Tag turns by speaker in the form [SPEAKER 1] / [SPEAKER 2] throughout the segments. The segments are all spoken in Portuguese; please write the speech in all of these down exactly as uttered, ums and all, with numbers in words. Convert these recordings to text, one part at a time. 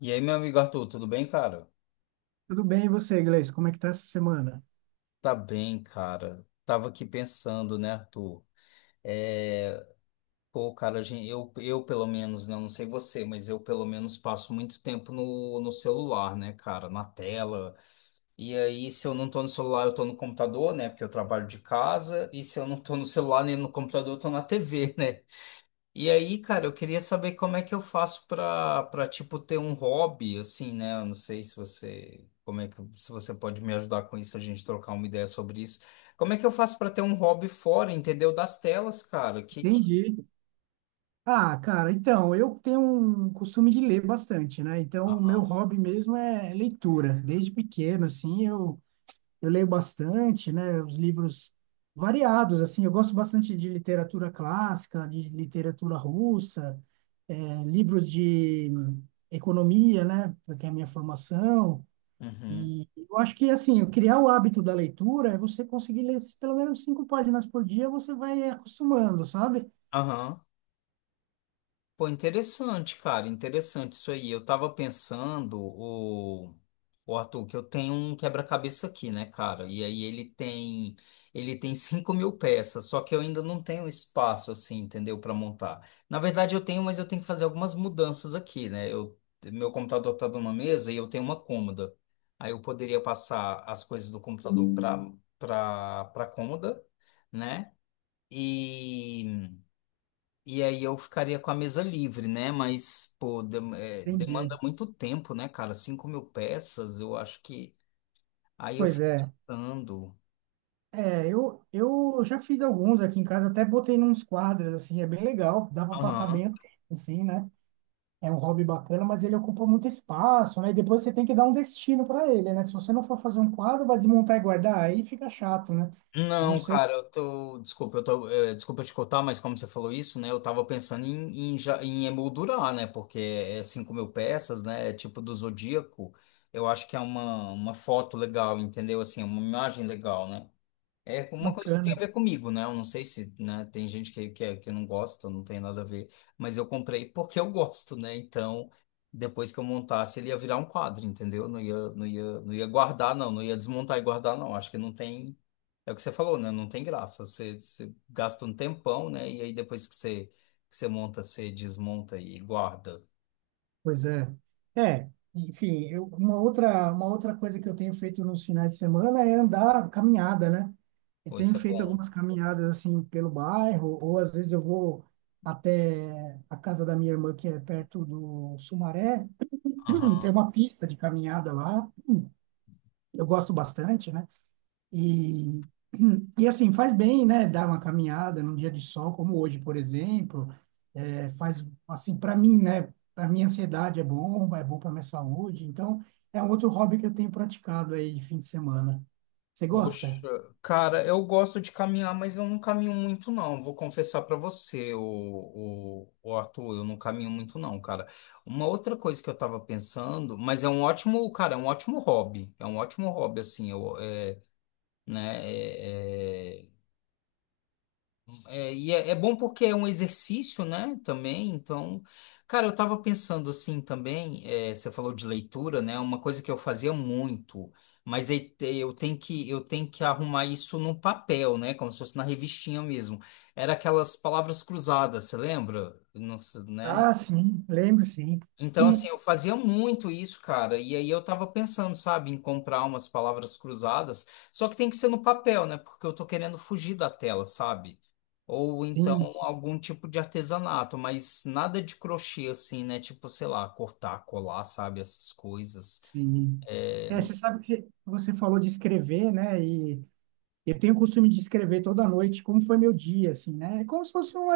[SPEAKER 1] E aí, meu amigo Arthur, tudo bem, cara?
[SPEAKER 2] Tudo bem, e você, Gleice? Como é que tá essa semana?
[SPEAKER 1] Tá bem, cara. Tava aqui pensando, né, Arthur? É... Pô, cara, a gen- eu, eu pelo menos, né, não sei você, mas eu pelo menos passo muito tempo no, no celular, né, cara? Na tela. E aí, se eu não tô no celular, eu tô no computador, né? Porque eu trabalho de casa. E se eu não tô no celular nem no computador, eu tô na T V, né? E aí, cara, eu queria saber como é que eu faço pra para tipo ter um hobby assim, né? Eu não sei se você como é que se você pode me ajudar com isso, a gente trocar uma ideia sobre isso. Como é que eu faço pra ter um hobby fora, entendeu? Das telas, cara. Que que
[SPEAKER 2] Entendi. Ah, cara, então, eu tenho um costume de ler bastante, né? Então, o meu hobby mesmo é leitura. Desde pequeno, assim, eu, eu leio bastante, né? Os livros variados, assim. Eu gosto bastante de literatura clássica, de literatura russa, eh, livros de economia, né? Que é a minha formação.
[SPEAKER 1] Uhum.
[SPEAKER 2] E eu acho que, assim, eu criar o hábito da leitura é você conseguir ler pelo menos cinco páginas por dia, você vai acostumando, sabe?
[SPEAKER 1] Aham. Pô, interessante, cara, interessante isso aí. Eu tava pensando, o, o Arthur, que eu tenho um quebra-cabeça aqui, né, cara? E aí ele tem, ele tem cinco mil peças, só que eu ainda não tenho espaço, assim, entendeu, para montar. Na verdade, eu tenho, mas eu tenho que fazer algumas mudanças aqui, né? Eu, meu computador tá numa mesa e eu tenho uma cômoda. Aí eu poderia passar as coisas do computador para para para cômoda, né? E e aí eu ficaria com a mesa livre, né? Mas, pô, dem- é,
[SPEAKER 2] Entendi.
[SPEAKER 1] demanda muito tempo, né, cara? Cinco mil peças, eu acho que. Aí eu
[SPEAKER 2] Pois
[SPEAKER 1] fico
[SPEAKER 2] é.
[SPEAKER 1] pensando.
[SPEAKER 2] É, eu, eu já fiz alguns aqui em casa, até botei nos quadros, assim, é bem legal, dá para passar
[SPEAKER 1] Aham.
[SPEAKER 2] bem o tempo, assim, né? É um hobby bacana, mas ele ocupa muito espaço, né? E depois você tem que dar um destino para ele, né? Se você não for fazer um quadro, vai desmontar e guardar, aí fica chato, né? Eu não
[SPEAKER 1] Não,
[SPEAKER 2] sei
[SPEAKER 1] cara,
[SPEAKER 2] se
[SPEAKER 1] eu tô. Desculpa, eu tô. é, desculpa te cortar, mas como você falou isso, né? Eu tava pensando em, em, já- em emoldurar, né? Porque é cinco mil peças, né? É tipo do Zodíaco. Eu acho que é uma, uma foto legal, entendeu? Assim, uma imagem legal, né? É
[SPEAKER 2] é
[SPEAKER 1] uma coisa que tem a
[SPEAKER 2] bacana.
[SPEAKER 1] ver comigo, né? Eu não sei se, né, tem gente que, que, é, que não gosta, não tem nada a ver, mas eu comprei porque eu gosto, né? Então, depois que eu montasse, ele ia virar um quadro, entendeu? Não ia, não ia, não ia guardar, não, não ia desmontar e guardar, não. Acho que não tem. É o que você falou, né? Não tem graça. Você, você gasta um tempão, né? E aí depois que você, que você monta, você desmonta e guarda.
[SPEAKER 2] Pois é. É, enfim, eu, uma outra, uma outra coisa que eu tenho feito nos finais de semana é andar, caminhada, né? Eu
[SPEAKER 1] Pô,
[SPEAKER 2] tenho
[SPEAKER 1] isso é
[SPEAKER 2] feito
[SPEAKER 1] bom.
[SPEAKER 2] algumas caminhadas assim pelo bairro, ou às vezes eu vou até a casa da minha irmã, que é perto do Sumaré, tem uma pista de caminhada lá, eu gosto bastante, né? E, e assim, faz bem, né? Dar uma caminhada num dia de sol, como hoje, por exemplo. É, faz, assim, para mim, né? Para minha ansiedade é bom, é bom para minha saúde. Então, é um outro hobby que eu tenho praticado aí de fim de semana. Você
[SPEAKER 1] Poxa,
[SPEAKER 2] gosta?
[SPEAKER 1] cara, eu gosto de caminhar, mas eu não caminho muito não. Vou confessar pra você, o, o Arthur, eu não caminho muito não, cara. Uma outra coisa que eu tava pensando, mas é um ótimo, cara, é um ótimo hobby. É um ótimo hobby assim, eu, é, né? é, é, é, e é, é bom porque é um exercício, né? Também. Então, cara, eu tava pensando assim também. é, você falou de leitura, né? Uma coisa que eu fazia muito, mas aí te- eu tenho que eu tenho que arrumar isso no papel, né? Como se fosse na revistinha mesmo. Era aquelas palavras cruzadas, você lembra? Não sei, né?
[SPEAKER 2] Ah, sim, lembro, sim.
[SPEAKER 1] Então,
[SPEAKER 2] Hum.
[SPEAKER 1] assim, eu fazia muito isso, cara. E aí eu tava pensando, sabe, em comprar umas palavras cruzadas. Só que tem que ser no papel, né? Porque eu tô querendo fugir da tela, sabe? Ou então
[SPEAKER 2] Sim, sim,
[SPEAKER 1] algum tipo de artesanato, mas nada de crochê, assim, né? Tipo, sei lá, cortar, colar, sabe? Essas coisas.
[SPEAKER 2] sim.
[SPEAKER 1] É...
[SPEAKER 2] É, você sabe que você falou de escrever, né? e Eu tenho o costume de escrever toda noite como foi meu dia, assim, né? É como se fosse uma,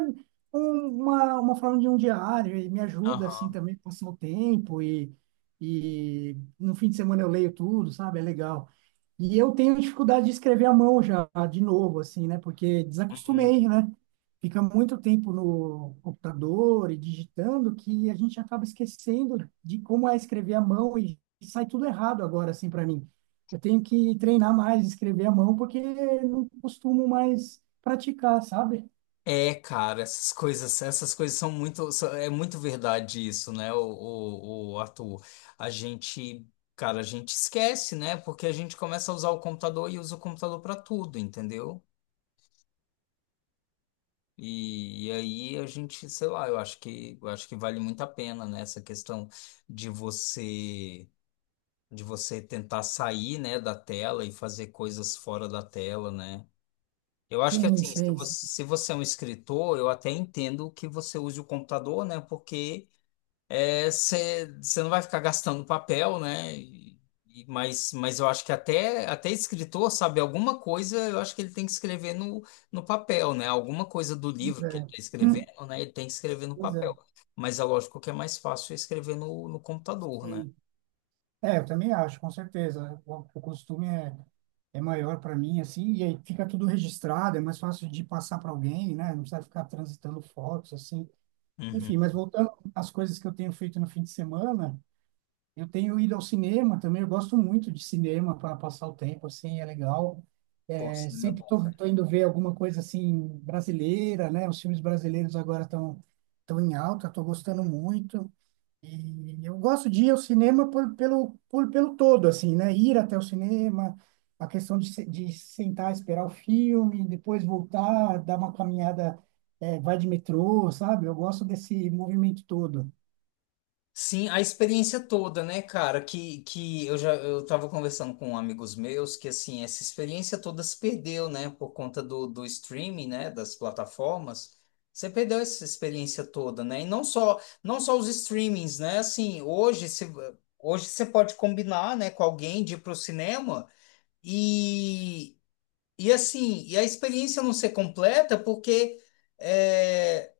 [SPEAKER 2] um- uma, uma forma de um diário e me ajuda, assim,
[SPEAKER 1] Aham.
[SPEAKER 2] também a passar o tempo e, e no fim de semana eu leio tudo, sabe? É legal. E eu tenho dificuldade de escrever à mão já, de novo, assim, né? Porque
[SPEAKER 1] Uhum.
[SPEAKER 2] desacostumei, né? Fica muito tempo no computador e digitando que a gente acaba esquecendo de como é escrever à mão e sai tudo errado agora, assim, para mim. Eu tenho que treinar mais, escrever à mão, porque não costumo mais praticar, sabe?
[SPEAKER 1] É, cara, essas coisas, essas coisas são muito, são- é muito verdade isso, né, o, o, o Arthur? A gente, cara, a gente esquece, né? Porque a gente começa a usar o computador e usa o computador para tudo, entendeu? E, e aí a gente, sei lá, eu acho que, eu acho que vale muito a pena, né? Essa questão de você, de você tentar sair, né, da tela e fazer coisas fora da tela, né? Eu acho que
[SPEAKER 2] Sim,
[SPEAKER 1] assim, se
[SPEAKER 2] sei,
[SPEAKER 1] você,
[SPEAKER 2] sim.
[SPEAKER 1] se você é um escritor, eu até entendo que você use o computador, né? Porque é, você você não vai ficar gastando papel, né? E- e- mas, mas eu acho que até, até escritor, sabe, alguma coisa, eu acho que ele tem que escrever no, no papel, né? Alguma coisa do livro
[SPEAKER 2] Pois
[SPEAKER 1] que ele
[SPEAKER 2] é.
[SPEAKER 1] está
[SPEAKER 2] Hum.
[SPEAKER 1] escrevendo, né? Ele tem que escrever no
[SPEAKER 2] Pois
[SPEAKER 1] papel.
[SPEAKER 2] é,
[SPEAKER 1] Mas é lógico que é mais fácil escrever no, no computador, né?
[SPEAKER 2] sei. É, eu também acho, com certeza. O, o costume é, é maior para mim, assim, e aí fica tudo registrado, é mais fácil de passar para alguém, né? Não precisa ficar transitando fotos, assim.
[SPEAKER 1] Uhum.
[SPEAKER 2] Enfim, mas voltando às coisas que eu tenho feito no fim de semana, eu tenho ido ao cinema também, eu gosto muito de cinema para passar o tempo, assim, é legal.
[SPEAKER 1] Pô,
[SPEAKER 2] É,
[SPEAKER 1] cinema é
[SPEAKER 2] sempre
[SPEAKER 1] bom,
[SPEAKER 2] tô,
[SPEAKER 1] cara.
[SPEAKER 2] tô indo ver alguma coisa assim brasileira, né? Os filmes brasileiros agora estão tão tão em alta, tô gostando muito. E eu gosto de ir ao cinema por, pelo, por, pelo todo, assim, né? Ir até o cinema, a questão de, se- de sentar, esperar o filme, depois voltar, dar uma caminhada, é, vai de metrô, sabe? Eu gosto desse movimento todo.
[SPEAKER 1] Sim, a experiência toda, né, cara? Que, que eu já eu tava conversando com amigos meus que assim, essa experiência toda se perdeu, né, por conta do, do streaming, né, das plataformas. Você perdeu essa experiência toda, né? E não só não só os streamings, né? Assim, hoje se, hoje você pode combinar, né, com alguém de ir pro cinema e e assim, e a experiência não ser completa porque eh,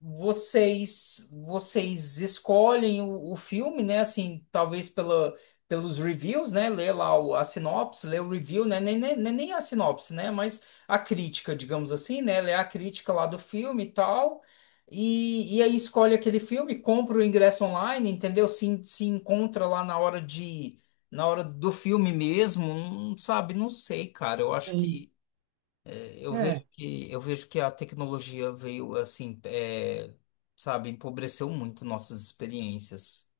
[SPEAKER 1] vocês vocês escolhem o, o filme, né? Assim, talvez pela, pelos reviews, né? Lê lá o, a sinopse, lê o review, né? Nem, nem, nem nem a sinopse, né? Mas a crítica, digamos assim, né? Lê a crítica lá do filme e tal. E, e aí escolhe aquele filme, compra o ingresso online, entendeu? Se, se encontra lá na hora de, na hora do filme mesmo, não sabe? Não sei, cara. Eu acho
[SPEAKER 2] Sim.
[SPEAKER 1] que eu
[SPEAKER 2] É,
[SPEAKER 1] vejo que, eu vejo que a tecnologia veio assim, é, sabe, empobreceu muito nossas experiências.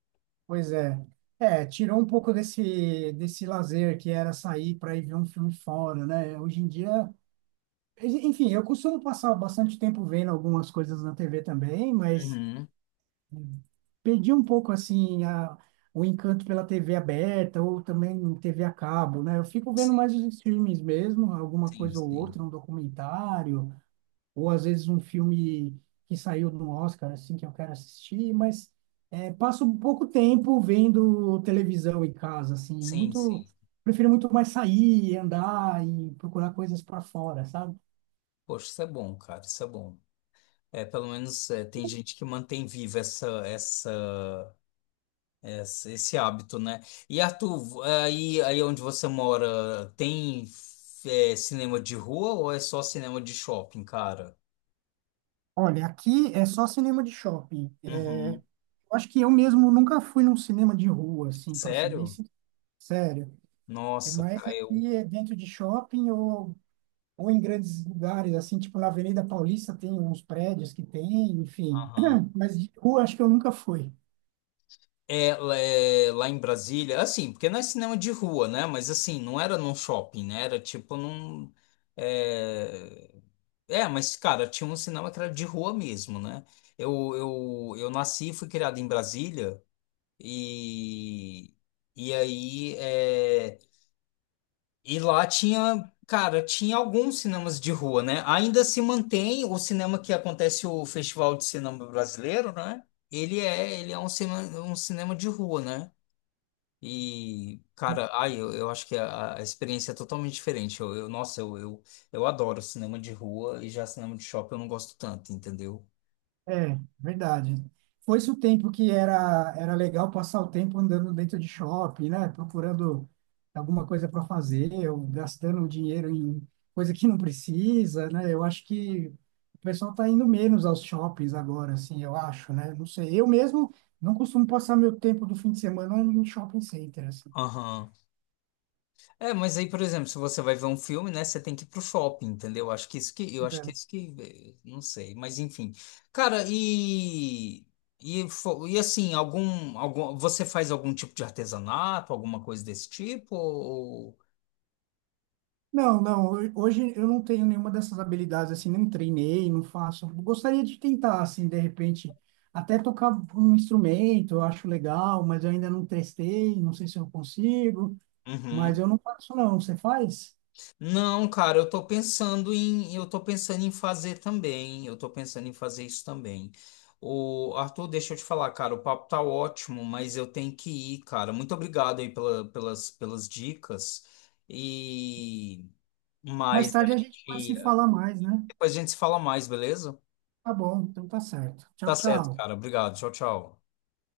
[SPEAKER 2] pois é. É, tirou um pouco desse, desse lazer que era sair para ir ver um filme fora, né? Hoje em dia, enfim, eu costumo passar bastante tempo vendo algumas coisas na T V também, mas
[SPEAKER 1] Uhum.
[SPEAKER 2] perdi um pouco assim a, o encanto pela T V aberta ou também T V a cabo, né? Eu fico vendo mais os streamings mesmo, alguma
[SPEAKER 1] Sim,
[SPEAKER 2] coisa ou
[SPEAKER 1] sim.
[SPEAKER 2] outra, um documentário, ou às vezes um filme que saiu no Oscar, assim, que eu quero assistir, mas é, passo pouco tempo vendo televisão em casa, assim,
[SPEAKER 1] Sim, sim.
[SPEAKER 2] muito, prefiro muito mais sair, andar e procurar coisas para fora, sabe?
[SPEAKER 1] Poxa, isso é bom, cara, isso é bom. É, pelo menos é, tem gente que mantém viva essa, essa, essa- esse hábito, né? E Arthur, vo- aí, aí onde você mora, tem é, cinema de rua ou é só cinema de shopping, cara?
[SPEAKER 2] Olha, aqui é só cinema de shopping.
[SPEAKER 1] Uhum.
[SPEAKER 2] Eu acho que eu mesmo nunca fui num cinema de rua, assim, para ser bem
[SPEAKER 1] Sério?
[SPEAKER 2] sincero. É
[SPEAKER 1] Nossa,
[SPEAKER 2] mais
[SPEAKER 1] cara, eu.
[SPEAKER 2] aqui é dentro de shopping ou, ou em grandes lugares, assim, tipo na Avenida Paulista tem uns prédios que tem, enfim.
[SPEAKER 1] Aham.
[SPEAKER 2] Mas de rua acho que eu nunca fui.
[SPEAKER 1] É, lá é, lá em Brasília, assim, porque não é cinema de rua, né? Mas assim, não era num shopping, né? Era tipo num. É, é, mas cara, tinha um cinema que era de rua mesmo, né? Eu, eu, eu nasci e fui criado em Brasília e. E aí. É, e lá tinha. Cara, tinha alguns cinemas de rua, né? Ainda se mantém o cinema que acontece o Festival de Cinema Brasileiro, né? Ele é, ele é um cinema, um cinema de rua, né? E, cara, ai, eu, eu acho que a, a experiência é totalmente diferente. Eu, eu- nossa, eu, eu, eu adoro cinema de rua e já cinema de shopping eu não gosto tanto, entendeu?
[SPEAKER 2] É, verdade. Foi-se o tempo que era, era legal passar o tempo andando dentro de shopping, né? Procurando alguma coisa para fazer, ou gastando o dinheiro em coisa que não precisa, né? Eu acho que o pessoal está indo menos aos shoppings agora, assim, eu acho, né? Não sei. Eu mesmo não costumo passar meu tempo do fim de semana em shopping center, assim.
[SPEAKER 1] Aham. É, mas aí, por exemplo, se você vai ver um filme, né, você tem que ir pro shopping, entendeu? Acho que isso que, eu acho que
[SPEAKER 2] Né?
[SPEAKER 1] é isso que, eh, não sei, mas enfim. Cara, e e, fo- e assim, algum, algum você faz algum tipo de artesanato, alguma coisa desse tipo? Ou...
[SPEAKER 2] Não, não. ho- Hoje eu não tenho nenhuma dessas habilidades, assim, não treinei, não faço. Gostaria de tentar, assim, de repente, até tocar um instrumento, eu acho legal, mas eu ainda não testei, não sei se eu consigo, mas
[SPEAKER 1] Uhum.
[SPEAKER 2] eu não faço, não. Você faz?
[SPEAKER 1] Não, cara, eu tô pensando em, eu tô pensando em fazer também. Eu tô pensando em fazer isso também. O Arthur, deixa eu te falar, cara, o papo tá ótimo, mas eu tenho que ir, cara. Muito obrigado aí pela- pelas, pelas dicas. E
[SPEAKER 2] Mais
[SPEAKER 1] mais a
[SPEAKER 2] tarde a gente pode
[SPEAKER 1] gente,
[SPEAKER 2] se falar mais, né?
[SPEAKER 1] depois a gente se fala mais, beleza?
[SPEAKER 2] Tá bom, então tá certo. Tchau,
[SPEAKER 1] Tá certo,
[SPEAKER 2] tchau.
[SPEAKER 1] cara. Obrigado. Tchau, tchau.